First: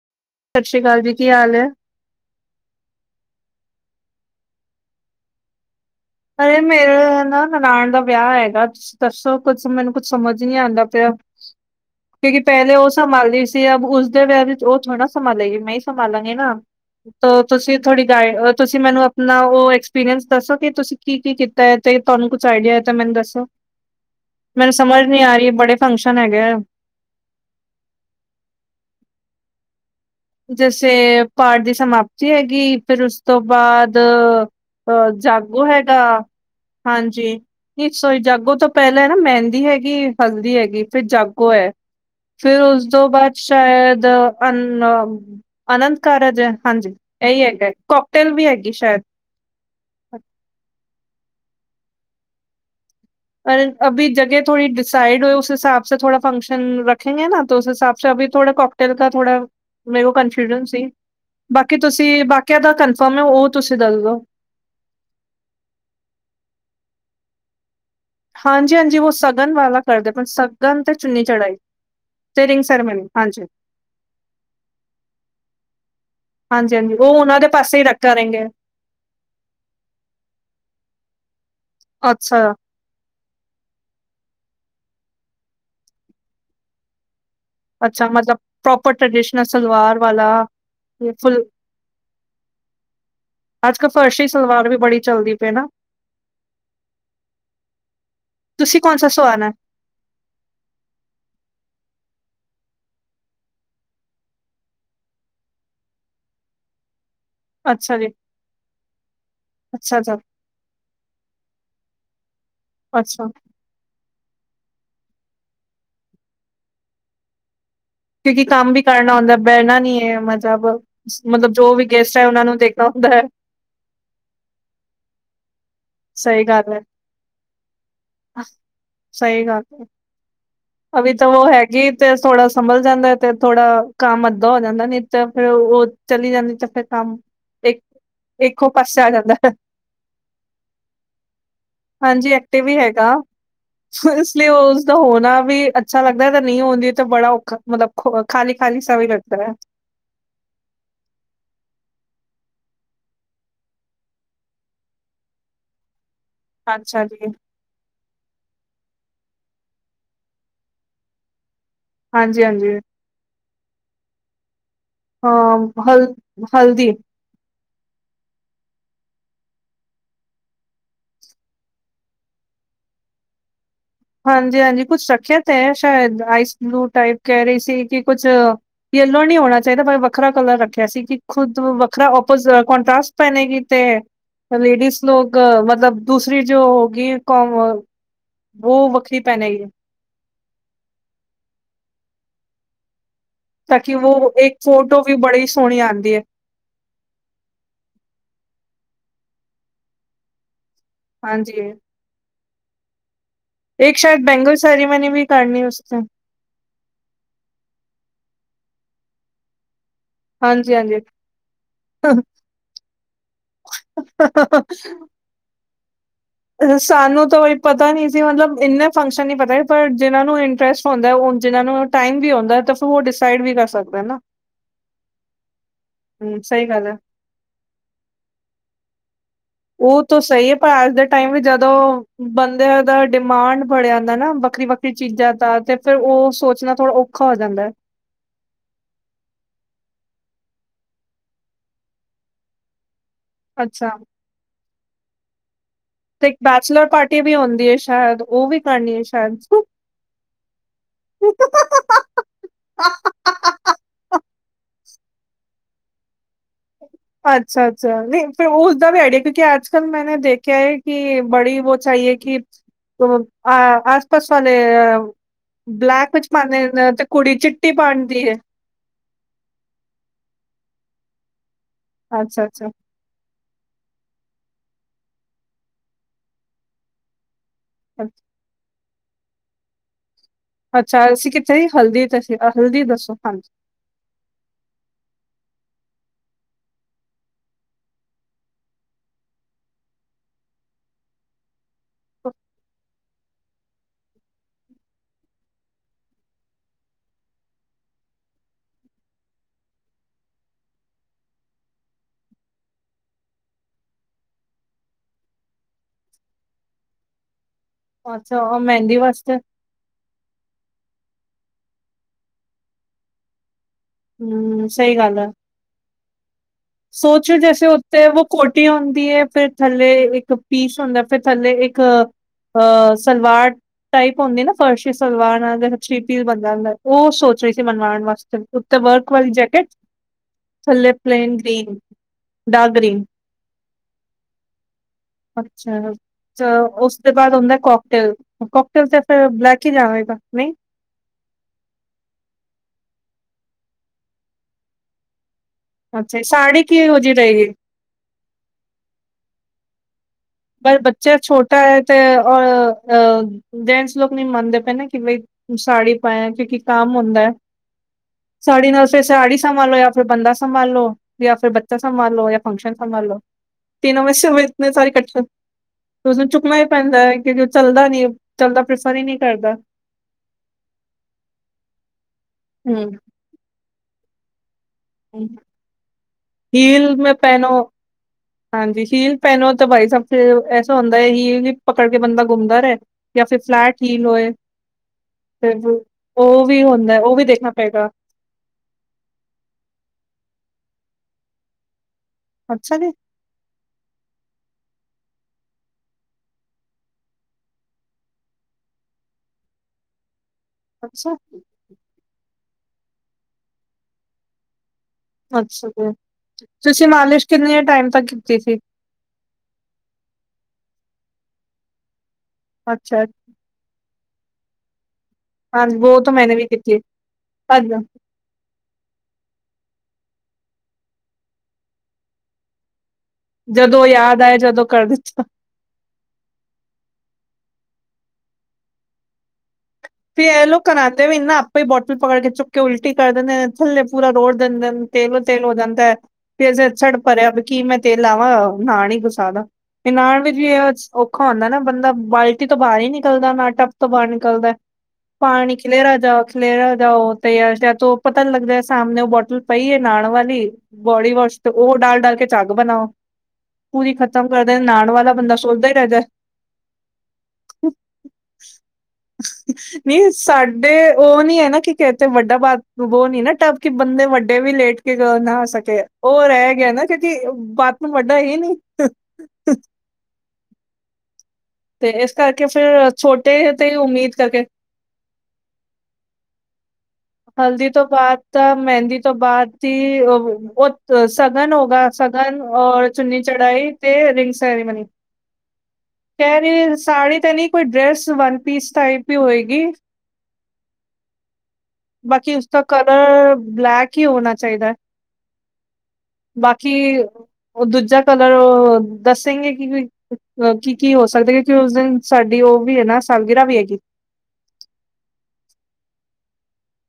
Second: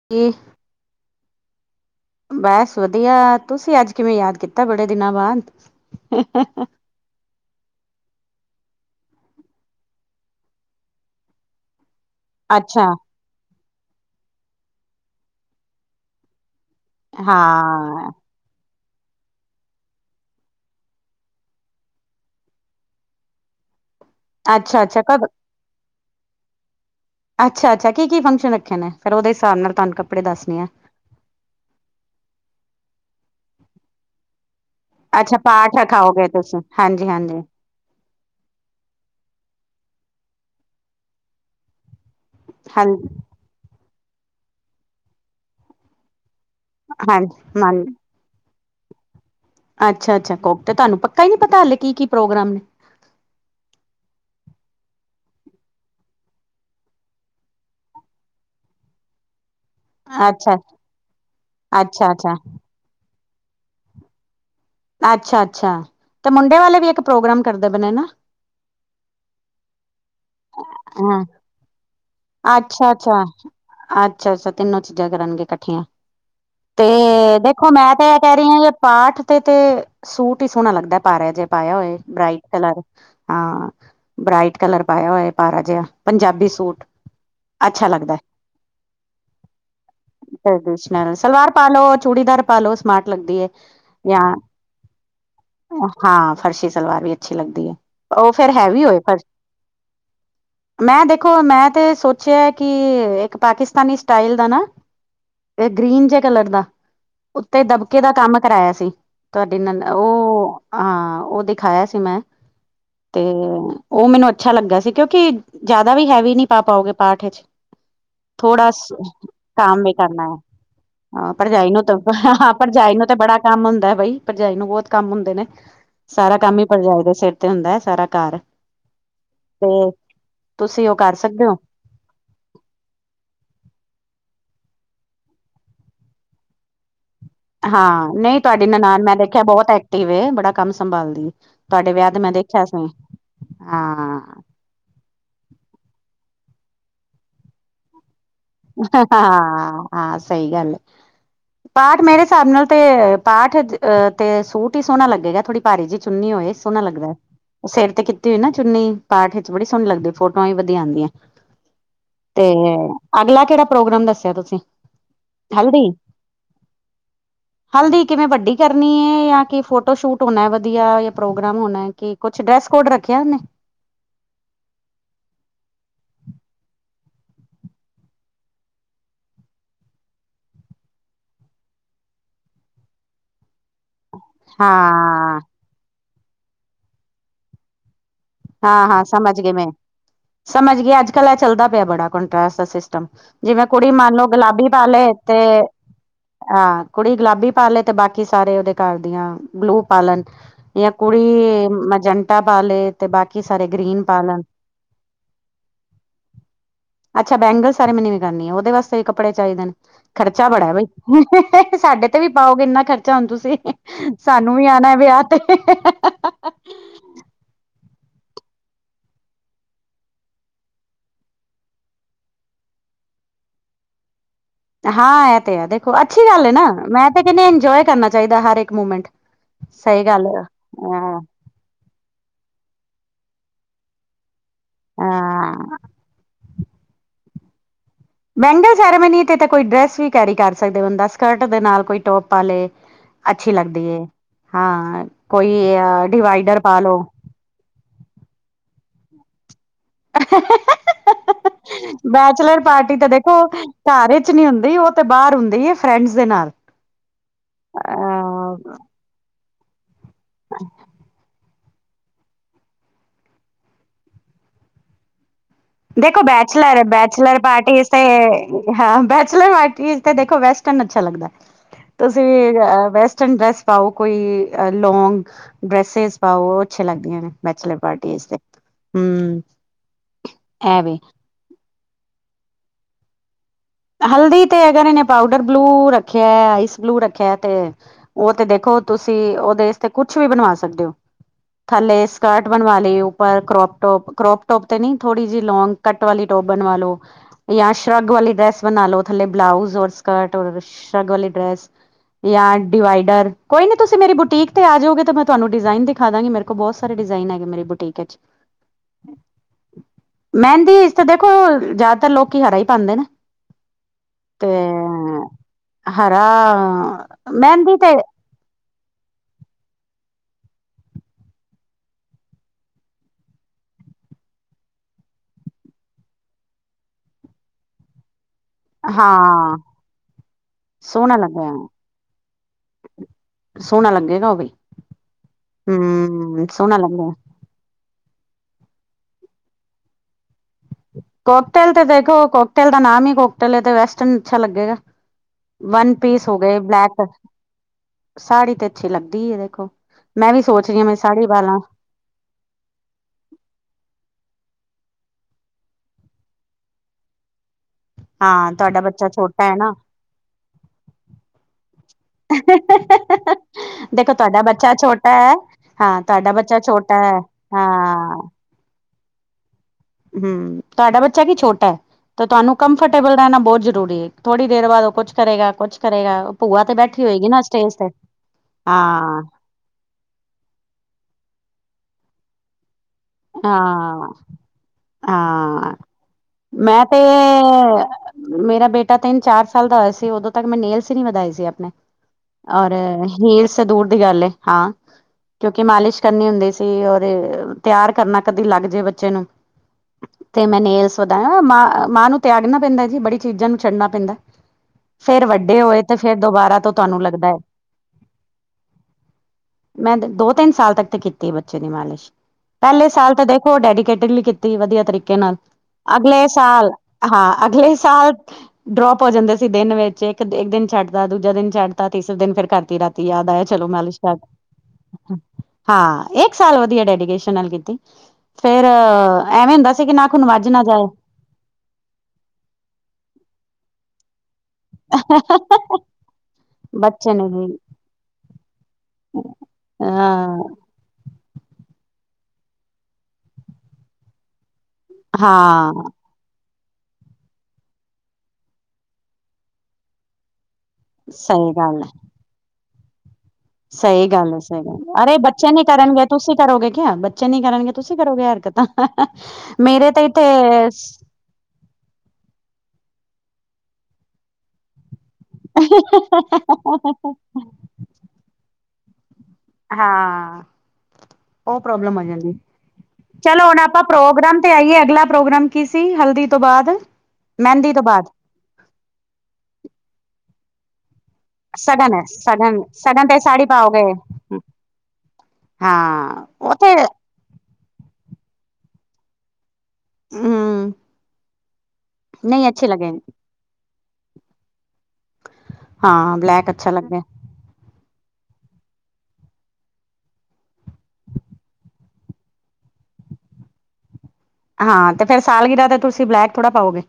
[unintelligible] ਸਤਿ ਸ੍ਰੀ ਅਕਾਲ ਜੀ ਕੀ ਹਾਲ ਹੈ। ਬਸ ਵਧੀਆ ਤੁਸੀਂ ਅੱਜ ਕਿਵੇਂ ਯਾਦ ਕੀਤਾ ਬੜੇ ਦਿਨਾਂ ਬਾਅਦ ਅਰੇ ਮੇਰੇ ਹੈ ਨਾ ਨਨਾਣ ਦਾ ਵਿਆਹ ਹੈਗਾ ਤੁਸੀਂ ਦੱਸੋ ਕੁੱਛ ਮੈਨੂੰ ਕੁੱਛ ਸਮਝ ਨੀ ਆਉਂਦਾ ਪਿਆ। ਕਿਉਂਕਿ ਪਹਿਲੇ ਅੱਛਾ ਉਹ ਸੰਭਾਲੀ ਸੀ। ਤੇ ਅ ਉਸਦੇ ਵਿਆਹ ਉਹ ਥੋੜਾ ਨਾ ਸੰਭਾਲੇਗੀ ਮੈਂ ਹੀ ਸੰਭਾਲਾਂਗੀ ਨਾ ਤੁਸੀਂ ਥੋਡੀ ਹਾਂ ਗਾਈਡ ਤੁਸੀਂ ਮੈਨੂੰ ਆਪਣਾ ਉਹ ਐਕਸਪੀਰੀਅੰਸ ਦੱਸੋ ਕਿ ਤੁਸੀਂ ਕੀ -ਕੀ ਕੀਤਾ ਹੈ ਤੇ ਤੁਹਾਨੂੰ ਕੁਛ ਆਈਡੀਆ ਹੈ ਤੇ ਮੈਨੂੰ ਦੱਸੋ ਮੈਨੂੰ ਅੱਛਾ ਸਮਝ ਅੱਛਾ ਨੀ ਕਦ ਆ ਰਹੀ ਬੜੇ ਫੰਕਸ਼ਨ ਹੈਗਾ। ਅੱਛਾ-ਅੱਛਾ ਕੀ-ਕੀ ਫੰਕਸ਼ਨ ਰੇ ਨੇ ਫਿਰ ਉਹਦੇ ਹਿਸਾਬ ਨਾਲ ਤੁਹਾਨ ਕੱ ਜੈਸੇ ਪਾਠ ਦੀ ਸਮਾਪਤੀ ਹੋਏਗੀ ਫਿਰ ਉਸ ਤੋਂ ਬਾਅਦ ਅ ਅੱਛਾ ਜਾਗੋ ਪਾਠ ਹੈਗਾ ਰਖਾਓਗੇ ਤੁਸੀਂ ਹਾਂਜੀ। ਨਹੀਂ ਸੋ ਜਾਗੋ ਤੋਂ ਪਹਿਲਾਂ ਨਾ ਮਹਿੰਦੀ ਹੈਗੀ ਹਲਦੀ ਹੈਗੀ ਫਿਰ ਜਾਗੋ ਹੈ। ਫਿਰ ਹਾਂ ਉਸ ਤੋਂ ਬਾਅਦ ਸ਼ਾਇਦ ਅ ਅਨੰਦ ਕਾਰਜ ਹੈ। ਹਾਂਜੀ ਇਹੀ ਹੈਗਾ ਕੋਕਟੇਲ ਵੀ ਹੈਗੀ ਸ਼ਾਇਦ ਅੱਛਾ-ਅੱਛਾ ਕੁਕ ਤੇ ਤੁਹਾਨੂੰ ਪੱਕਾ ਹੀ ਨੀ ਪਤਾ ਹੱਲੇ ਕੀ ਕੀ ਪ੍ਰੋਗਰਾਮ ਨੇ ਅ ਅਭੀ ਜਗਾ ਡਿਸਾਈਡ ਹੋਏ ਉਸ ਹਿਸਾਬ ਥੋੜਾ ਫੰਕਸ਼ਨ ਰੱਖੇਗੇ ਨਾ ਤਾਂ ਉਸ ਹਿਸਾਬ ਥੋੜਾ ਤਿਲ ਕਾ ਥੋੜਾ ਮੇਰੇ ਕੋਲ ਅੱਛਾ ਕਨਫਿਊਜਨ ਸੀ ਬਾਕੀ ਅੱਛਾ ਤੁਸੀਂ ਅੱਛਾ ਬਾਕਿਆ ਦਾ ਕਨਫਰਮ ਹੈ ਉਹ ਤੁਸੀਂ ਦੱਸਦੋ। ਅੱਛਾ-ਅੱਛਾ ਤੇ ਮੁੰਡੇ ਵਾਲੇ ਵੀ ਇੱਕ ਪ੍ਰੋਗਰਾਮ ਕਰਦੇ ਪਣੇ ਨਾ। ਹਾਂਜੀ-ਹਾਂਜੀ, ਉਹ ਸਗਨ ਵਾਲਾ ਕਰਦੇ ਸਗਨ ਤੇ ਹਾਂ ਚੁੰਨੀ ਚੜ੍ਹਾਈ ਅੱਛਾ, ਅੱਛਾ, ਅੱਛਾ, ਅੱਛਾ, ਤਿੰਨੋ ਚੀਜ਼ਾਂ ਕਰਨਗੇ ਇਕੱਠੀਆਂ ਹਾਂਜੀ ਤੇ ਹਾਂਜੀ ਉਹ ਉਹਨਾਂ ਦੇ ਦੇਖੋ ਪਾਸੇ ਹੀ ਮੈਂ ਤੇ ਰੱਖਾ ਇਹ ਕਹਿ ਰਹਿੰਗੇ ਰਹੀ ਹਾਂ। ਪਾਠ ਤੇ ਤੇ ਸੂਟ ਹੀ ਸੋਹਣਾ ਲੱਗਦਾ, ਪਾ ਰਿਹਾ ਜੇ ਪਾਇਆ ਹੋਏ ਬਰਾਾਈਟ ਕਲਰ ਹਾਂ ਬ੍ਰਾਈਟ ਕਲਰ ਪਾਇਆ ਹੋਇਆ, ਪਾਰਾ ਜਿਹਾ ਪੰਜਾਬੀ ਸੂਟ ਅੱਛਾ ਲੱਗਦਾ, ਟਰਡੀਸ਼ਨਲ ਸਲਵਾਰ ਪਾ ਲੋ ਚੂੜੀਦਾਰ ਪਾਲੋ ਸਮਾਰਟ ਲੱਗਦੀ ਏ। ਜਾਂ ਹਾਂ ਫਰਸ਼ੀ ਸਲਵਾਰ ਵੀ ਅੱਛੀ ਲੱਗਦੀ ਏ। ਉਹ ਫੇਰ ਤੁਸੀਂ ਹੈਵੀ ਹੋਏ ਪਰ ਮੈਂ ਦੇਖੋ ਮੈਂ ਤੇ ਸੋਚਿਆ ਕਿ ਇੱਕ ਪਾਕਿਸਤਾਨੀ ਸਟਾਈਲ ਦਾ ਨਾ ਇਹ ਗ੍ਰੀਨ ਜਿ ਕਲਰ ਦਾ ਉੱਤੇ ਦਬਕੇ ਦਾ ਕੰਮ ਕਰਾਇਆ ਸੀ। ਤੁਹਾਡੇ ਨਾਲ ਉਹ ਹਾਂ ਉਹ ਦਿਖਾਇਆ ਸੀ ਮੈਂ ਤੇ ਉਹ ਮੈਨੂੰ ਅੱਛਾ ਲੱਗਾ ਸੀ ਕਿਉਂਕਿ ਜਿਆਦਾ ਵੀ ਹੈਵੀ ਨੀ ਪਾਓਗੇ ਪਾਠ ਵਿੱਚ ਥੋੜਾ ਹੁੰਦਾ ਬਹਿਣਾ ਕੰਮ ਵੀ ਨੀ ਹੈ ਕਰਨਾ ਮਤਲਬ ਹੈ ਮਤਲਬ ਭਰਜਾਈ ਜੋ ਨੂੰ ਵੀ ਤਾਂ ਗੈਸਟ ਹੈ ਉਹਨਾਂ ਹਾਂ ਨੂੰ ਦੇਖਣਾ ਭਰਜਾਈ ਨੂੰ ਹੁੰਦਾ ਤੇ ਹੈ, ਬੜਾ ਕੰਮ ਹੁੰਦਾ ਬਾਈ ਭਰਜਾਈ ਨੂੰ ਬਹੁਤ ਕੰਮ ਹੁੰਦੇ ਨੇ। ਸਾਰਾ ਸਹੀ ਕੰਮ ਹੀ ਗੱਲ ਹੈ। ਭਜਏ ਦੇ ਸਿਰ ਤੇ ਹੁੰਦਾ ਹੈ ਸਾਰਾ ਘਰ ਸਹੀ ਗੱਲ ਹੈ, ਫੇਰ ਤੁਸੀਂ ਉਹ ਅਭੀ ਕਰ ਉਹ ਹੈਗੀ ਤੇ ਥੋੜਾ ਸੰਭਲ ਜਾਂਦਾ ਤੇ ਥੋੜਾ ਕੰਮ ਅੱਧਾ ਹੋ ਜਾਂਦਾ ਨੀ ਤੇ ਫੇਿਰ ਉਹ ਚਲੀ ਜਾਂਦੀ ਚ ਫੇਰ ਕੰਮ ਇੱਕ ਹਾਂ ਨਹੀਂ ਤੁਹਾਡੀ ਇੱਕੋ ਪਾਸੇ ਨਨਾਣ ਆ ਮੈਂ ਜਾਂਦਾ ਦੇਖਿਆ ਹੈ, ਬਹੁਤ ਐਕਟਿਵ ਬੜਾ ਕੰਮ ਸੰਭਾਲਦੀ। ਵਿਆਹ ਤੇ ਮੈਂ ਹਾਂਜੀ, ਐਕਟਿਵ ਦੇਖਿਆ ਵੀ ਸੀ ਹੈਗਾ, ਹਾਂ ਇਸ ਲਈ ਉਸ ਹੋਣਾ ਵੀ ਅੱਛਾ ਲੱਗਦਾ ਤੇ ਨਹੀਂ ਹੁੰਦੀ, ਤੇ ਬੜਾ ਔਖਾ ਮਤਲਬ ਖਾਲੀ ਖਾਲੀ ਸ ਵੀ ਲੱਗਦਾ ਹੈ। ਹਾਂ ਹਾਂ ਸਹੀ ਗੱਲ, ਪਾਠ ਮੇਰੇ ਹਿਸਾਬ ਨਾਲ ਤੇ ਪਾਠ ਅਹ ਤੇ ਸੂਟ ਹੀ ਸੋਹਣਾ, ਲੱਗੇਗਾ ਥੋੜ੍ਹੀ ਭਾਰੀ ਜਿ ਚੁੰਨੀ ਹੋਏ। ਸੋਹਣਾ ਲੱਗਦਾ ਹੈ, ਉਹ ਸਿਰ ਤੇ ਕੀਤੀ ਹੋਈ ਨਾ ਚੁੰਨੀ ਪ ਪਾਠ ਵਿੱਚ ਬੜੀ ਸੋਹਣੀ ਲੱਗਦੀ ਫੋਟੋਆਂ, ਵੀ ਵਧੀਆ ਆਦੀਆਂ। ਤੇ ਅਗਲਾ ਕਿਹੜਾ ਪ੍ਰੋਗਰਾਮ ਦੱਸਿਆ ਤੁਸੀਂ? ਹਾਂ ਹਲਦੀ ਹਲ ਹਲਦੀ, ਹਲਦੀ ਕਿਵੇਂ ਵੱਡੀ ਕਰਨੀ ਹੈ, ਜਾਂ ਕਿ ਫੋਟੋ ਸ਼ੂਟ ਹੋਣਾ ਵਧੀਆ ਜਾਂ ਪ੍ਰੋਗਰਾਮ ਹੋਣਾ ਕਿ ਕੁਛ ਡਰੈਸ ਕੋਡ ਰੱਖਿਆ ਉਹਨੇ ਹਾਂਜੀ-ਹਾਂਜੀ, ਕੁਛ ਸ਼ਖਿਅਤ ਹੈ, ਸ਼ਾਇਦ ਆਈਸ ਬਲੂ ਟਾਈਪ ਕਹਿ ਰਹੀ ਸੀ ਕਿ ਕੁਛ ਯੋਲੋ ਨੀ ਹੋਣਾ ਚਾਹੀਦਾ, ਵੱਖਰਾ ਕਲਰ ਰੱਖਿਆ ਸੀ, ਕਿ ਖੁਦ ਵੱਖਰਾਓੋ ਕੋਂਟਸਟ ਪਹਿਨੇਗੀ ਤੇ ਲੇਡੀਜ਼ ਲੋਕ ਹਾਂ ਮਤਲਬ ਦੂਸਰੀ ਜੋ ਹੋਗੀ ਕਮ ਹਾਂ-ਹਾਂ, ਸਮਝ ਗਏ ਮੈਂ, ਸਮਝ ਗ ਗਿਆਏ ਅੱਜ ਕੱਲ ਇਹ ਚੱਲਦਾ ਪਿਆ ਬੜਾ ਕੰੋਂਟਰੈਸਟ ਦਾ ਸਿਸਟਮ ਜਿਵੇਂ ਕੁੜੀ ਮੰਨ ਲਓ, ਗੁਲਾਬੀ ਪਾ ਲਏ ਤੇ, ਹਾਂ ਕੁੜੀ ਗੁਲਾਬੀ ਪਾ ਲੇ ਤੇ ਬਾਕੀ ਸਾਰੇ ਉਹਦੇ ਘਰ ਦੀਆਂ ਬਲੂ ਪਾਲਣ ਜਾਂ ਕੁੜੀ ਮਜੰਟਾ ਪਾ ਲੇ ਤੇ ਬਾਕੀ, ਸਾਰੇ ਇੱਕ ਗ੍ਰੀਨ ਪਾ ਸ਼ਾਇਦ ਲੈਣ ਬੈਂਗੁਲ ਸੈਰੀਮਨੀ ਵੀ ਕਰਨੀ ਉਸਦੇ, ਅੱਛਾ ਬੈਂਗਲ ਸੈਰੇਮੈਨੀ ਵੀ ਕਰਨੀ, ਉਹਦੇ ਵਾਸਤੇ ਕੱਪੜੇ ਚਾਹੀਦੇ ਨੇ ਖਰਚਾ ਬੜਾ ਹਾਂਜੀ-ਹਾਂਜੀ। ਬਾਈ ਸਾਡੇ ਤੇ ਵੀ ਪਾਓਗੇ, ਇੰਨਾ ਖਰਚਾ ਹੁਣ ਤੁਸੀਂ ਸਾਨੂੰ ਵੀ ਆਣਾ ਵਿਆਹ ਤੇ, ਸਾਨੂੰ ਤਾਂ ਪਤਾ ਨਹ ਸੀ ਮਤਲਬ ਇੰਨੇ ਫੰਕਸ਼ਨ ਨਹੀਂ ਪਤਾ ਸੀ ਪਰ ਜਿਹਨਾਂ ਨੂੰ ਇੰਟਰਸਟ ਹੁੰਦਾ ਉਹ ਜਿਹਨਾਂ ਨੂੰ ਟਾਈਮ ਵੀ ਆਦਾ ਹੈ, ਫਿਰ ਉਹ ਡਿਸਾਈਡ ਵੀ ਕਰ ਸਕਦਾ ਨਾ ਹਾਂ ਇਹ ਤੇ ਹੈ ਦੇਖੋ ਅੱਛੀ ਹੂੰ ਗੱਲ ਹੈ, ਨਾ ਸਹੀ ਐ। ਮੈਂ ਤੇ ਕਹਿੰ ਇੰਜੋਏ ਕਰਨਾ ਚਾਹੀਦਾ ਹਰ ਇੱਕ ਮੂਮੈਂਟ ਉਹ ਤਾਂ ਸਹੀ ਹੈ, ਪਰ ਅੱਜ ਦੇ ਟਾਈਮ ਵੀ ਜਦੋਂ ਬੰਦਿਆਂ ਦਾ ਡਿਮਾਂਡ ਬੜਿਆ ਜਾਂਦਾ ਨਾ। ਵੱਖਰੀ ਵੱਖਰੀ ਚੀਜ਼ਾਂ ਤ ਤੇ ਹਾਂ ਫੇਰ ਉਹ ਸੋਚਣਾ ਥੋੜਾ ਔਖਾ ਹੋ ਜਾਂਦਾ। ਬੈਂਗਲ ਸੈਰੇਮਨੀ ਤੇ ਤਾਂ ਕੋਈ ਡਰੈਸ ਵੀ ਕੈਰੀ ਕਰ ਸਕਦਾ, ਬੰਦਾ ਸਕਰਟ ਦੇ ਨਾਲ ਕੋਈ ਟੋਪ ਵਾਲੇ, ਅੱਛੀ ਲੱਗਦੀ ਅੱਛਾ ਹੈ ਹਾਂ ਕੋਈ। ਤੇ ਇੱਕ ਡਿਵਾਈਡਰ ਪਾ ਬੈਚਲਰ ਲੋ ਪਾਰਟੀ ਵੀ ਹੁੰਦੀ ਹੈ ਸ਼ਾਇਦ ਉਹ ਵੀ ਕਰਨੀ ਹੈ ਸ਼ਾਇਦ। ਬੈਚਲਰ ਪਾਰਟੀ ਤਾਂ ਦੇਖੋ। ਸਾਰੇ ਚ ਨਹੀਂੀ ਹੁੰਦੀ ਉਹ ਤੇ ਬਾਹਰ ਹੁੰਦੀ ਹੈ ਫਰੈਂਡਸ ਦੇ ਨਾਲ। ਅੱਛਾ-ਅੱਛਾ ਨਹੀਂ ਫਿਰ ਉਹ ਅ ਉਸਦਾ [unintelligible] ਕਿਉਕਿ ਅੱਜ ਕੱਲ ਮੈਂ ਮੈਂ ਦੇਖਿਆ ਹੈ ਕਿ ਬੜੀ ਵੋ ਚਾਹੀਏ ਕਿ ਅ ਆਸ ਪਾਸ ਵਾਲੇ ਦੇਖੋ ਬੈਚਲਰ ਆ ਬੈਚਲਰ ਚਿੱਟੀ ਪਾਰਟੀ ਇਚ ਤੇ ਪਾਉਂਦੀ ਹੈ। ਹਾਂ ਬੈਚਲਰ ਪਾਰਟੀ ਵਿੱਚ ਤਾਂ ਦੇਖੋ ਵੈਸਟਰਨ ਅੱਛਾ ਲੱਗਦਾ। ਤੁਸੀਂ ਅੱਛਾ-ਅੱਛਾ, ਵੈਸਟਰਨ ਡਰੈਸ। ਪਾਓ ਕੋਈ ਲੋਂਗ ਡਰੈੱਸਾਂ ਪਾਓ ਅੱਛੇ ਲੱਗਦੀਆਂ ਨੇ ਬੈਚਲਰ। ਅੱ ਪਾਰਟੀ ਹਮ। ਐ ਵੀ ਅੱਛਾ, ਅਸੀਂ ਕਿੱਥੇ ਸੀ ਹਲਦੀ ਤੇਸੀ ਹਲਦੀ ਦੱਸੋ ਹਾਂਜੀ। ਹਲਦੀ ਤੇ ਅਗਰ ਇਹਨੇ, ਪਾਊਡਰ ਬਲੂ ਰੱਖਿਆ ਆਈਸ ਬਲੂ ਰੱਖਿਆ ਤੇ ਉਹ ਤੇ ਦੇਖੋ, ਤੁਸੀਂ ਉਹਦੇ ਇਸ ਤੇ ਕੁਛ ਵੀ ਬਣਵਾ ਸਕਦੇ ਹੋ। ਥੱਲੇ ਸਕਰਟ ਬਣਵਾ, ਲਈ ਉੱਪਰ ਕਰੋਪਟੋਪ ਕਰੋਪਟੋਪ ਤੇ ਨੀ ਥੋੜ੍ਹੀ ਜਿਹੀ ਲੌਂਗ ਕੱਟ ਵਾਲੀ ਟੋਬਨ ਵਾਲੋ ਜਾਂ ਸ਼ਰੱਗ ਵਾਲੀ ਦਰੈੱਸ ਨਾਲ ਲਓ ਥੱਲੇ ਬਲਾਊਜ਼ ਔਰ ਸਕਰਟ ਔਰ ਸ਼ਰਗ ਵਾਲੀ ਡਰੈਸ। ਜਾਂ ਡਿਵਾਈਡਰ ਕੋਈ ਨੀ ਤੁਸੀ ਮੇਰੀ ਬੁਟੀਕ ਤੇ ਆ ਜਾਓਗੇ ਤਾਂ ਮੈਂ ਤੁਹਾਨੂੰ ਡਿਜ਼ਾਇਨ ਦਿਖਾ ਦਾਂਗੀ ਮੇਰੇ ਬਹੁਤ ਸਾਰੇ ਡਿਜ਼ਾਇਨ ਹੈਗੇ ਮੇਰੇ ਬੁਟੀਕ ਵਿੱਚ ਅੱਛਾ ਓ ਮਹਿੰਦੀ ਵਾਸਤੇ। ਮਹਿੰਦੀ ਇਸ ਤਾਂ ਦੇਖੋ ਜ਼ਿਆਦਾਤਰ ਲੋਕੀ ਹਰਾ ਹੀ ਪਾਦੇ ਨੇ। ਤੇ ਹਮ ਸਹੀ ਗੱਲ ਹੈ ਹਰਾ ਸੋਚੋ ਜੈਸੇ ਮਹਿੰਦੀ ਤੇ ਹੋਤੇ ਹੈ ਵੋ ਕੋਟੀ ਹੁੰਦੀ ਹੈ ਫੇਰ ਥੱਲੇ ਇੱਕ ਪੀਸ ਹੁੰਦਾ ਫੇਰ ਥੱਲੇ ਇੱਕ ਅ ਸਲਵਾਰ ਟਾਈਪ ਹੁੰਦੀ ਨਾ ਫਰਸ਼ੀ ਸਲਵਾਰ [unintelligible] ਥਰੀ ਪੀਸ ਬਣ ਜਾਂਦਾ ਉਹ ਸੋਚ ਰਹੀ ਸੀ ਬਣਾਉਣ ਵਾਸਤੇ। ਤੇ ਵਰਕ ਵਾਲੀ ਹਾਂ ਜੈਕੇਟ ਥੱਲੇ ਸੋਹਣਾ ਪਲੇਨ ਲੱਗੇਗਾ, ਗਰੀਨ ਡਾਰਕ ਗ੍ਰੀਨ। ਸੋਹਣਾ ਲੱਗੇਗਾ ਉਹ ਵੀ। ਅੱਛਾ ਹੂੰ ਚ ਸੋਹਣਾ ਉਸਦੇ ਲੱਗੇਗਾ। ਬਾਅਦ ਹੁੰਦਾ ਕੋ ਟਲ ਕੋਕਟਲ ਤੇ ਫੇਰ ਬਲੈਕ ਹੀ ਜਾਏਗਾ ਨਹੀਂ। ਕੋਕਟੇਲ ਤੇ ਦੇਖੋ ਕੋਕਟੇਲ ਦਾ ਨਾਮ ਹੀ ਕੋਕਟੇਲ ਹੈ ਤੇ ਵੈਸਟਰਨ ਅੱਛਾ ਲੱਗੇਗਾ। ਵਨ ਅੱਛਾ ਪੀਸ ਹੋ ਗਏ ਸਾੜੀ ਕੀ ਹੋ ਬਲੈਕ ਜੀ ਰਹੇਗੀ ਸਾੜੀ ਤੇ ਅੱਛੀ ਲੱਗਦੀ ਹੈ ਦੇਖੋ। ਮੈਂ ਵੀ ਸੋਚ ਪਰ ਰਹੀ ਹ ਮੈਂ ਬੱਚਾ ਸਾੜੀ ਪਾਲਾ। ਛੋਟਾ ਹੈ ਤੇ ਹ ਅਹ ਜੈਂਟਸ ਲੋਕ ਨੀ ਮੰਨਦੇ ਪਏ ਨਾ ਕਿ ਬਈ ਸਾੜੀ ਪਾਏ ਕਿਉਕਿ ਕੰਮ ਹੁੰਦਾ। ਹਾਂ ਸਾੜੀ ਤੁਹਾਡਾ ਨਾਲ ਫਿਰ ਬੱਚਾ ਸਾੜੀ ਛੋਟਾ ਹੈ ਨਾ। ਸੰਭਾਲੋ ਜਾਂ ਫਿਰ ਬੰਦਾ ਸੰਭਾਲੋ ਜਾਂ ਫਿਰ ਬੱਚਾ ਸੰਭਾਲੋ ਜਾਂ ਫੰਕਸ਼ਨ ਸਮਾਲੋ ਦੇਖੋ ਤੁਹਾਡਾ ਬੱਚਾ ਛੋਟਾ ਹੈ। [unintelligible] ਹਾਂ ਉਸਨੂੰ ਤੁਹਾਡਾ ਚੁੱਕਣਾ ਬੱਚਾ ਹੀ ਪੈਂਦਾ ਛੋਟਾ ਹੈ ਕਿ ਜੋ ਚੱਲਦਾ ਨੀ ਚੱਲਦਾ ਪ੍ਰੇਫਰ ਹੀ ਨਹੀਂ ਕਰਦਾ। ਹਮ ਤੁਹਾਡਾ ਬੱਚਾ ਕੀ ਛੋਟਾ ਤੇ ਤੁਹਾਨੂੰ ਕੰਫਰਟੇਬਲ ਰਹਿਣਾ ਬਹੁਤ ਜ਼ਰੂਰੀ ਹੈ। ਥੋੜ੍ਹੀ ਦੇਰ ਬਾਅਦ ਉਹ ਕੁਛ ਕਰੇਗਾ, ਕੁਛ ਕਰੇਗਾ ਉਹ ਭੂਆ ਤੇ ਬੈਠੀ ਹੋਏਗੀ ਨਾ ਸਟੇਜ ਤੇ। ਹਾਂਜੀ ਹੀਲ ਹਾਂ ਪੈਨੋ ਤਾਂ ਬਾਈ ਸਬ ਫਿਰ ਐਸਾ ਹੁੰਦਾ ਹੈ ਹੀਲ ਹੀ ਪਕੜ ਕੇ ਬੰਦਾ ਗੁੰਮਦਾ ਰਹੇ। ਜਾਂ ਫਿਰ ਫਲੈਟ ਹੀਲ ਹਾਂ ਹੋਏ। ਫ ਹਾਂ ਉਹ ਵੀ ਮੈਂ ਤੇ ਹੁੰਦਾ ਉਹ ਵੀ ਦੇਖਣਾ ਪਏਗਾ। ਮੇਰਾ ਬੇਟਾ ਤਿੰਨ ਚਾਰ ਸਾਲ ਦਾ ਹੋਇਆ ਸੀ ਉਦੋਂ ਤੱਕ ਮੈਂ ਨੇਲਸ ਨੀ ਵਧਾਏ ਸੀ ਆਪਣੇ। ਅਰੇ। ਹੀਲਸ ਤੇ ਦੂਰ ਦੀ ਗੱਲ ਐ ਹਾਂ ਕਿਉਂਕਿ ਮਾਲਿਸ਼ ਕਰਨੀ ਹੁੰਦੀ ਸੀ ਔਰ ਤਿਆਰ ਕਰਨਾ ਕਦੀ ਲੱਗ ਜੇ ਬੱਚੇ ਨੂੰ ਤੇ ਮੈਂ ਨੇਲਸ ਵਧਾਇਆ ਮਾਂ ਮਾਂ ਨੂੰ ਤਿਆਗਨਾ ਪੈਂਦਾ ਜੀ ਬੜੀ ਚੀਜ਼ਾਂ ਨੂੰ ਛੱਡਨਾ ਪੈਂਦਾ। ਫੇਰ ਵੱਡੇ ਹੋਏ ਤੇ ਫੇਰ ਦੁਬਾਰਾ ਤੋਂ ਤੁਹਾਨੂੰ ਲੱਗਦਾ। ਮੈਂ ਦੋ ਤਿੰਨ ਸਾਲ ਤੱਕ ਤੇ ਕੀਤੀ ਬੱਚੇ ਦੀ ਮਾਲਿਸ਼। ਪਹਿਲੇ ਸਾਲ ਤਾਂ ਦੇਖੋ ਡੈਡੀਕੇਟਡ ਵੀ ਕੀਤੀ ਵਧੀਆ ਤਰੀਕੇ ਨਾਲ। ਅਗਲੇ ਸਾਲ ਹਾਂ ਅਗਲੇ ਸਾਲ ਡਰੋਪ ਹੋ ਜਾਂਦੇ ਸੀ ਦਿਨ ਵਿੱਚ ਇੱਕ, ਇੱਕ ਦਿਨ ਛੱਡਤਾ ਦੂਜਾ ਦਿਨ ਛੱਡਤਾ ਤੀਸਰੇ ਦਿਨ ਫੇਰ ਕਰਤੀ ਰਾਤੀ ਤੇ ਯਾਦ ਆਇਆ ਚਲੋ ਜਦੋਂ ਮਾਲ ਯਾਦ ਆਏ ਜਦੋਂ ਕਰ ਦਿੱਤਾ ਹਾਂ ਇੱਕ ਸਾਲ ਵਧੀਆ ਡੈਡੀਕੇਸ਼ਨ ਨਾਲ ਕੀਤੀ ਫੇਰ ਐਵੇਂ ਹੁੰਦਾ ਸੀ ਕਿ ਨਾਖੁਨ ਵੀ ਇਹ ਵੱਜ ਲੋਕ ਨਾ ਕਰਾਦੇ ਵੀ ਨਾ ਆਪਾਂ ਹੀ ਬੋਟਲ ਪਕੜ ਕੇ ਚੁੱਕ ਕੇ ਉਲਟੀ ਕਰ ਦਿੰਦੇ ਨੇ। ਥੱਲੇ ਪੂਰਾ ਰੋੜ ਦਦੇ ਤੇਲੋਂ ਜਾਏ ਤੇਲ ਹੋ ਜਾਂਦਾ। ਤੇ ਅੇਛੜ ਬੱਚੇ ਨੇ ਭਰਿਆ ਵੀ ਕੀ ਮੈਂ ਤੇਲ ਲਾਵਾਂ ਨਾਨ ਹੀ ਗੁਸਾ ਦਾ ਤੇ ਨਣ ਵਿੱਚ ਅਹ ਵੀ ਔਖਾ ਹੁੰਦਾ ਨਾ ਬੰਦਾ ਬਾਲਟੀ ਤੋਂ ਬਾਹਰ ਹੀ ਨਿਕਲਦਾ ਨਾ ਟੱਪ ਤੋਂ ਬਾਹਰ ਨਿਕਲਦਾ। ਪਾਣੀ ਕਿ [unintelligible] ਹਾਂ ਲੇਰ ਜਾਓ ਤੇ ਯ ਪਤਾ ਨੀ ਲੱਗਦਾ ਸਾਹਮਣੇ ਉਹ ਬੋਟਲ ਪਈ ਹੈ ਨਾਣ ਵਾਲੀ ਬੋਡੀ ਵਾਸ਼ ਤੇ ਸਹੀ ਉਹ ਗੱਲ ਹੈ ਡਾਲ-ਡਾਲ ਕੇ ਝੱਗ ਬਣਾਓ। ਪੂਰੀ ਸਹੀ ਖਤਮ ਗੱਲ ਹੈ ਕਰਦੇ ਸਹੀ ਨਹਾਣ ਗੱਲ ਵਾਲਾ ਅਰੇ ਬੰਦਾ ਬੱਚੇ ਨੀ ਸੋਚਦਾ ਹੀ ਰਹਿ ਜਾ ਕਰਨਗੇ ਤੁਸੀ ਕਰੋਗੇ ਕਿਆ ਬੱਚੇ ਨੀ ਕਰਨਗੇ ਤੁਸੀਂ ਕਰੋਗੇ ਹਰਕਤਾ। ਹ-ਹ। ਨੀ ਸਾਡੇ ਉਹ ਨੀ ਹੈ ਨਾ ਕਿ ਕਤੇ ਵੱਡਾ ਬਾ ਬੋ ਨੀ ਨਾ ਟਬ ਕੇ ਬੰਦੇ ਵੱਡੇ ਵੀ ਲੇਟ ਕੇ ਨਾ ਸ ਸਕਿਆ ਉਹ ਰਹਿ ਗਿਆ ਨਾ ਕਿਉਂਕਿ ਬਾਥਰੂਮ ਵੱਡਾ ਹੀ ਨੀ। ਹਾਂ ਉਹ ਤੇ ਪ੍ਰੋਬਲਮ ਹੋ ਇਸ ਜਾਂਦੀ। ਕਰਕੇ ਫਿਰ ਚਲੋ ਛੋਟੇ ਹੁਣ ਤੇ ਹੀ ਆਪਾਂ ਉਮੀਦ ਪ੍ਰੋਗਰਾਮ ਕਰਕੇ ਤੇ ਆਈਏ ਅਗਲਾ ਪ੍ਰੋਗਰਾਮ ਕੀ ਸੀ ਹਲਦੀ ਤੋਂ ਬਾਅਦ? ਹਲਦੀ ਤੋਂ ਬਾਅਦ ਤਾਂ ਮਹਿੰਦੀ ਤੋਂ ਬਾਅਦ ਹੀ ਉਹ ਸਗਨ ਹੋਗਾ, ਹੈ ਸਗਨ ਔਰ, ਸਗਨ ਤੇ ਚੁੰਨੀ ਸਾੜੀ ਚੜਾਈ ਪਾਓਗੇ ਤੇ ਰਿੰਗ ਸੈਰੇਮਨੀ। ਹਾਂ ਕਹਿ ਉਥੇ ਰਹੀ ਸਾੜੀ ਤਾਂ ਨਹੀਂ ਕੋਈ ਡਰੈਸ ਵਨ-ਪੀਸ ਟਾਈਪ ਹੀ ਹੋਏਗੀ। ਹੂੰ ਬਾਕੀ ਉਸਦਾ ਕਲਰ ਬਲੈਕ ਈ ਹੋਨਾ ਚਾਹੀਦਾ। ਹਾਂ ਬਲੈਕ ਅੱਛਾ ਬਾਕੀ ਲੱਗੇ ਓ ਦੂਜਾ ਕਲਰ ਦੱਸੇਗੇ ਕਿ ਅ ਕੀ-ਕੀ ਹੋ ਸਕਦੀ ਕਿਉਕਿ ਉਸ ਦਿਨ ਸਾਡੀ ਉਹ ਵੀ ਹੈ ਨਾ ਸਾਲਗਰਾਹ ਵੀ ਹੈਗੀ। ਹਾਂ ਤੇ ਫੇਰ ਸਾਲਗਰਾ ਤੇ ਤੁਸੀਂ ਬਲੈਕ ਥੋੜ੍ਹਾ ਪਾਓਗੇ।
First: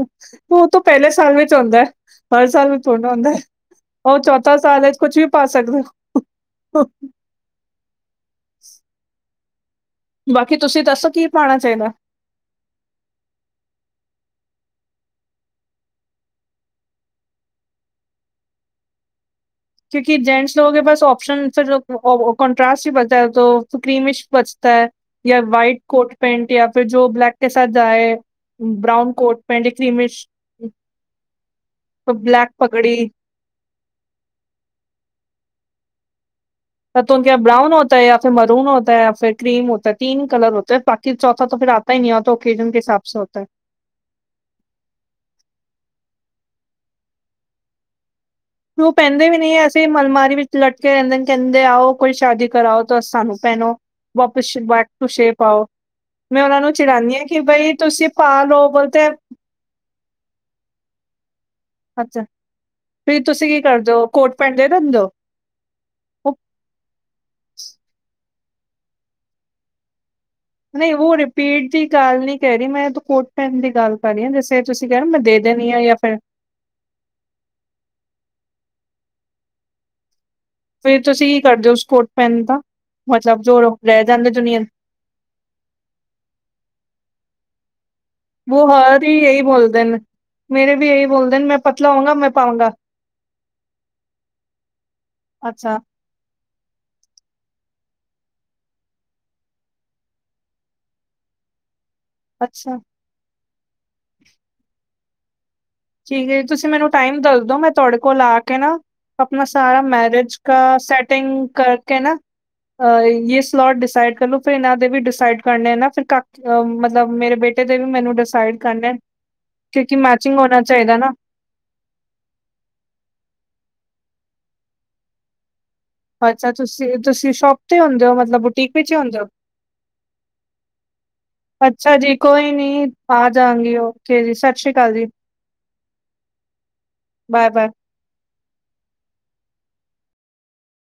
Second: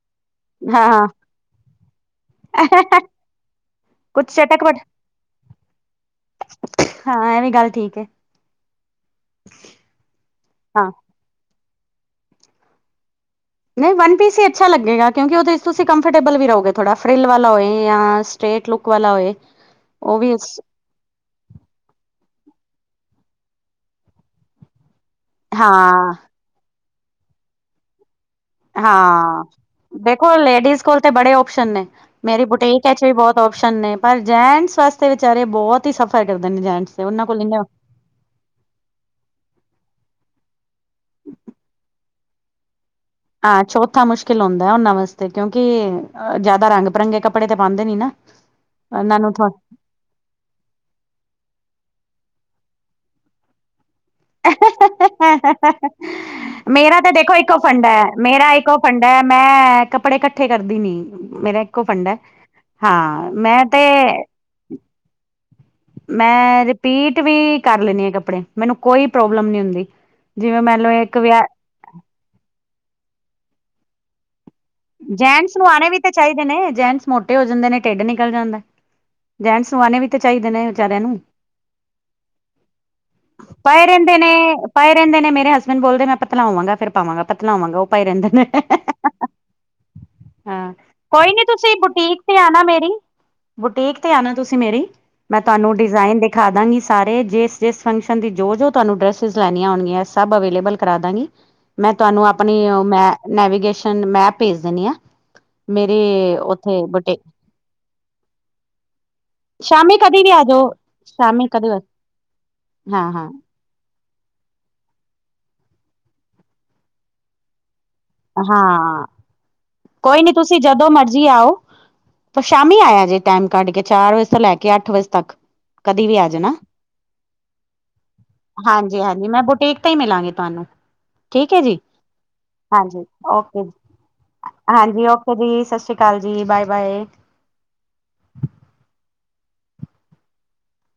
ਉਹ ਤਾਂ ਹਾਂ ਪਹਿਲੇ ਸਾਲ ਵਿੱਚ ਹੁੰਦਾ ਐ। ਹਰ ਸਾਲ ਵਿੱਚ ਥ੍ਹੋੜਾ ਹੁੰਦਾ ਐ। ਉਹ ਕੁੱਛ ਚੌਥਾ ਚਟਕ ਸਾਲ ਵਟਕ ਵਿੱਚ ਕੁਛ ਵੀ ਪਾ ਸਕਦੇ ਓ। ਹਾਂ ਇਹ ਵੀ ਗੱਲ ਠੀਕ ਏ ਬਾਕੀ ਤੁਸੀਂ ਹਾਂ ਦੱਸੋ ਕੀ ਪਾਉਣਾ ਚਾਈਦਾ?? ਨਹੀਂ ਵਨ ਪੀਸ ਹੀ ਅੱਛਾ ਲੱਗੇਗਾ ਕਿਉਂਕਿ ਉਹਦੇ ਤੁਸੀਂ ਕੰਫਰਟੇਬਲ ਵੀ ਰਹੋਗੇ ਥੋੜਾ ਫਿਲ ਵਾਲਾ ਹੋਏ ਜਾਂ ਸਟ੍ਰੇਟ ਲੁੱਕ ਵਾਲਾ ਹੋਏ। ਉਹ ਕਿਉਂਕ ਵੀ ਜੇਟਸੋ ਕੇ ਪਾਸ ਓਪਸ਼ਨ ਫਿਰ ਕੋਂਟ੍ਰਾਸਟ ਹੀ ਬਚਦਾ ਕ੍ਰੀਮਿਸ਼ ਬਚਤਾ ਹੈ ਜਾਂ ਵਾਈਟ ਹਾਂ, ਕੋਟ ਪੈਂਟ ਜਾਂ ਫਿਰ ਜੋ ਬਲੈਕ ਕੇ ਸਜ ਜਾਏ। ਹਾਂ ਦੇਖੋ ਲੇਡੀਜ਼ ਕੋਲ ਤੇ ਬੜੇ ਓਪਸ਼ਨ ਨੇ ਮੇਰੀ ਬੁਟੀਕ ਵਿੱਚ ਵੀ ਬਹੁਤ ਓਸ਼ਨ ਨੇ ਪਰ ਜੈਂਟਸ ਵਾਸਤੇ ਵਿਚਾਰੇ ਬਹੁਤ ਹੀ ਸਫ਼ਰ ਕਰਦੇ ਨੇ ਜੈਂਟਸ ਦੇ ਉਹਨਾਂ ਕੋਲ ਜਾਂ ਫਿਰ ਮਰੂਨ ਹੋ ਹੈ ਜਾਂ ਫਿਰ ਕਰੀਮ ਹੋਤਾ ਹੈ। ਤੀਨ ਕਰ ਹੋਤਾ ਹੈ। ਬਾਕੀ ਚੌਥਾ ਫਿਰ ਆਤਾ ਹੀ ਨਹੀਂ ਹੋ ਤਾਂ ਓਕੇਜਨ ਕੇ ਹਿਸਾਬ ਹੋ ਹਾਂ ਚੌਥਾ ਮੁਸ਼ਕਿਲ ਹੁੰਂਦਾ ਉਹਨਾਂ ਵਾਸਤੇ ਕਿਉਂਕਿ ਜਿਆਦਾ ਰੰਗ ਬਿਰੰਗੇ ਕੱਪੜੇ ਤੇ ਪਾਉਂਦੇ ਨੀ ਨਾ ਉਹ ਉਹਨਾਂ ਪਹਿੰਦੇ ਨੂੰ ਵੀ ਥੋ ਨਹੀਂ ਫ ਮਲਮਾਰੀ ਵਿੱਚ ਲਟਕੇ ਰਹਿੰਦੇ ਕਹਿੰਦੇ ਆਓ ਕੋਈ ਸ਼ਾਦੀ ਕਰਾਓ ਤਾਂ ਸਾਨੂੰ ਪੈਨੋ। ਮੈਂ ਉਹਨਾਂ ਨੂੰ ਮੇਰਾ ਤੇ ਚਿੜਾਨੀ ਆ ਦੇਖੋ ਕਿ ਇੱਕੋ ਬਈ ਫੰਡ ਹੈ, ਤੁਸੀਂ ਪਾ ਮੇਰਾ ਲਓ ਇੱਕੋ ਬੋਲਤੇ ਹੈ ਫੰਡਾ ਮੈਂ ਕੱਪੜੇ ਇਕੱਠੇ ਕਰਦੀ ਨੀ ਮੇਰਾ ਫੰਡਾ ਅੱਛਾ, ਹਾਂ ਮੈਂ ਤੇ ਪਡ ਦੰਦੋ ਮੈਂ ਰਿਪੀਟ ਵੀ ਕਰ ਲੈਦੀ ਹਾਂ ਕੱਪੜੇ ਮੈਨੂੰ ਕੋਈ ਪ੍ਰੋਬਲਮ ਨਹੀਂ ਹੁੰਦੀ। ਜਿਵੇਂ ਮੈਨੂੰ ਨਹੀਂ ਉਹ ਇੱਕ ਵਿਆਹ ਰਿਪੀਟ ਦੀ ਗੱਲ ਨੀ ਕਹਿ ਰਹੀ ਮੈਂ ਤੂੰ ਕੋਟ ਪੈਣ ਦੀ ਗੱਲ ਸੀਆ ਜਸੇ ਤੁਸੀਂ ਕਹਿਣਾ ਮੈਂ ਜੈਂਟਸ ਨੂੰ ਦੇਣੀ ਹਾਂ ਆਣੇ ਜਾਂ ਵੀ ਤਾਂ ਫਿਰ ਚਾਹੀਦੇ ਨੇ ਜੈਂਨਟਸ ਮੋਟੇ ਹੋ ਜਾਂਦੇ ਨੇ ਢਿੱਡ ਨਿਕਜਲ ਜਾਂਦਾ ਜੈਂਟਸ ਨੂ ਆਣੇ ਵੀ ਤੇ ਚਾਹੀਦੇ ਨੇ। ਫੇਰ ਵਿਚਾਰਿਆਂ ਨੂੰ ਤੁਸੀਂ ਕੀ ਕਰਦੇ ਹੋ ਉਸ ਕੋਟ ਪੈਣ ਦਾ ਮਤਲਬ ਜੋ ਪਏ ਰਹਿ ਰਹਿੰਦੇ ਜਾਂਦੇ ਨੇ ਜੋ? ਪਏ ਰਹਿੰਦੇ ਨੇੇ ਮੇਰੇ ਹਸਬੈਂਡ ਬੋਲਦੇ ਨੇ ਮੈ ਪਤਲਾ ਹੋਵਾਂਗਾ ਫਿਰ ਪਾਵਾਂਗਾ ਪਤਲਾ ਹੋਵਾਂਗਾ ਉਹ ਪਏ ਰਹਿੰਦੇ ਨੇ। ਬੋ ਹਾਰ ਹੀ ਇਹੀ ਬੋਲਦੇ ਨੇ। ਹਾਂ ਮੇਰੇ ਵੀ ਇਹੀ ਕੋਈ ਬੋਲਦੇ ਨੀ ਨੇ ਮੈਂ ਤੁਸੀਂ ਪਤਲਾ ਹੋਊਂਗਾ ਬੁਟੀਕ ਮੈਂ ਤੇ ਆਣਾ ਪਾਊਂਗਾ ਮੇਰੀ ਬੁਟੀਕ ਤੇ ਆਉਣਾ ਤੁਸੀਂ ਮੇਰੀ ਮੈਂ ਤੁਹਾਨੂੰ ਅੱਛਾ ਡਿਜ਼ਾਇਨ ਦੇਖ ਦਿਖਾ ਦਾਂਗੀ ਸਾਰੇ ਜਿਸ ਜਿਸ ਫੰਕਸ਼ਨ ਦੀ ਜੋ ਤੁਹਾਨੂੰ ਡਰੈਸਿਸ ਲੈਣੀਆਂ ਹੋਣਗੀਆਂ ਸਭ ਅਵੇਲੇਬਲ ਕਰਾ ਦਾਂਗੀ। ਮੈਂ ਤੁਹਾਨੂੰ ਆਪਣੀ ਅੱਛਾ ਮੈ ਨੈਵੀਗੇਸ਼ਨ ਮੈਪ ਭੇਜ ਦਿੰਦੀ ਆ ਠੀਕ ਹੈ ਜੀ ਤੁਸੀਂ ਮੈਨੂੰ ਟਾਈਮ ਦੱਸਦੋ? ਮੈਂ ਤੁਹਾਡੇ ਕੋਲ ਆ ਕੇ ਨਾ ਆਪਣਾ ਸਾਰਾ ਸ਼ਾਮੀ ਕਦੇ ਵੀ ਮੈਰਿਜ ਆ ਜਾਓ ਕਾ ਸੈਟਿੰਗ ਸ਼ਾਮੀ ਕਦੇ ਕਰਕੇ ਨਾ ਅ ਹਾਂ ਹਾਂ ਯ ਲੋਟ ਡਿਸਾਈਡ ਕਰ ਫਿਰ ਇਹਨਾਂ ਦੇ ਵੀ ਡਿਸਾਈਡ ਕਰਨੇ ਨਾ ਫਿਰ ਕ ਅ ਮਤਲਬ ਮੇਰੇ ਬੇਟੇ ਦੇ ਵੀ ਮੈਨੂੰ ਸਾਈਡ ਕਰਨਾ ਹਾਂ ਕਿਉਂਕਿ ਕੋਈ ਨੀ ਮੈਚਿੰਗ ਹੋਣਾ ਤੁਸੀਂ ਜਦੋਂ ਚਾਹੀਦਾ ਨਾ ਮਰਜ਼ੀ ਆਓ ਤਾਂ ਸ਼ਾਮੀ ਆਇਆ ਜੇ ਟਾਈਮ ਕੱਢ ਕੇ ਚਾਰ ਵਜੇ ਤੋਂ ਲੈ ਕੇ ਅੱਠ ਵਜੇ ਤੱਕ। ਕਦੀ ਵੀ ਆ ਅੱਛਾ ਜਾਣਾ ਤੁਸੀਂ ਤੁਸੀਂ ਸ਼ੋਪ ਤੇ ਹੁੰਦੇ ਹੋ, ਮਤਲਬ ਬੁਟੀਕ ਵਿੱਚ ਹੀ ਹਾਂਜੀ ਹੁੰਦੇ ਓ? ਹਾਂਜੀ ਮੈਂ ਬੁਟੀਕ ਤੇ ਹੀ ਮਿਲਾਂਗੀ ਤੁਹਾਨੂੰ ਠੀਕ ਹੈ ਅੱਛਾ ਜੀ ਕੋਈ ਨੀ ਹਾਂਜੀ ਆ ਓਕੇ ਜਾਂਗੀ ਓਕੇ ਜੀ ਸਤਿ ਸ਼੍ਰੀ ਅਕਾਲ ਜੀ। ਹਾਂਜੀ ਓਕੇ ਜੀ ਸਤਿ ਸ਼੍ਰੀ ਅਕਾਲ ਜੀ ਬਾਏ -ਬਾਏ ਬਾਏ -ਬਾਏ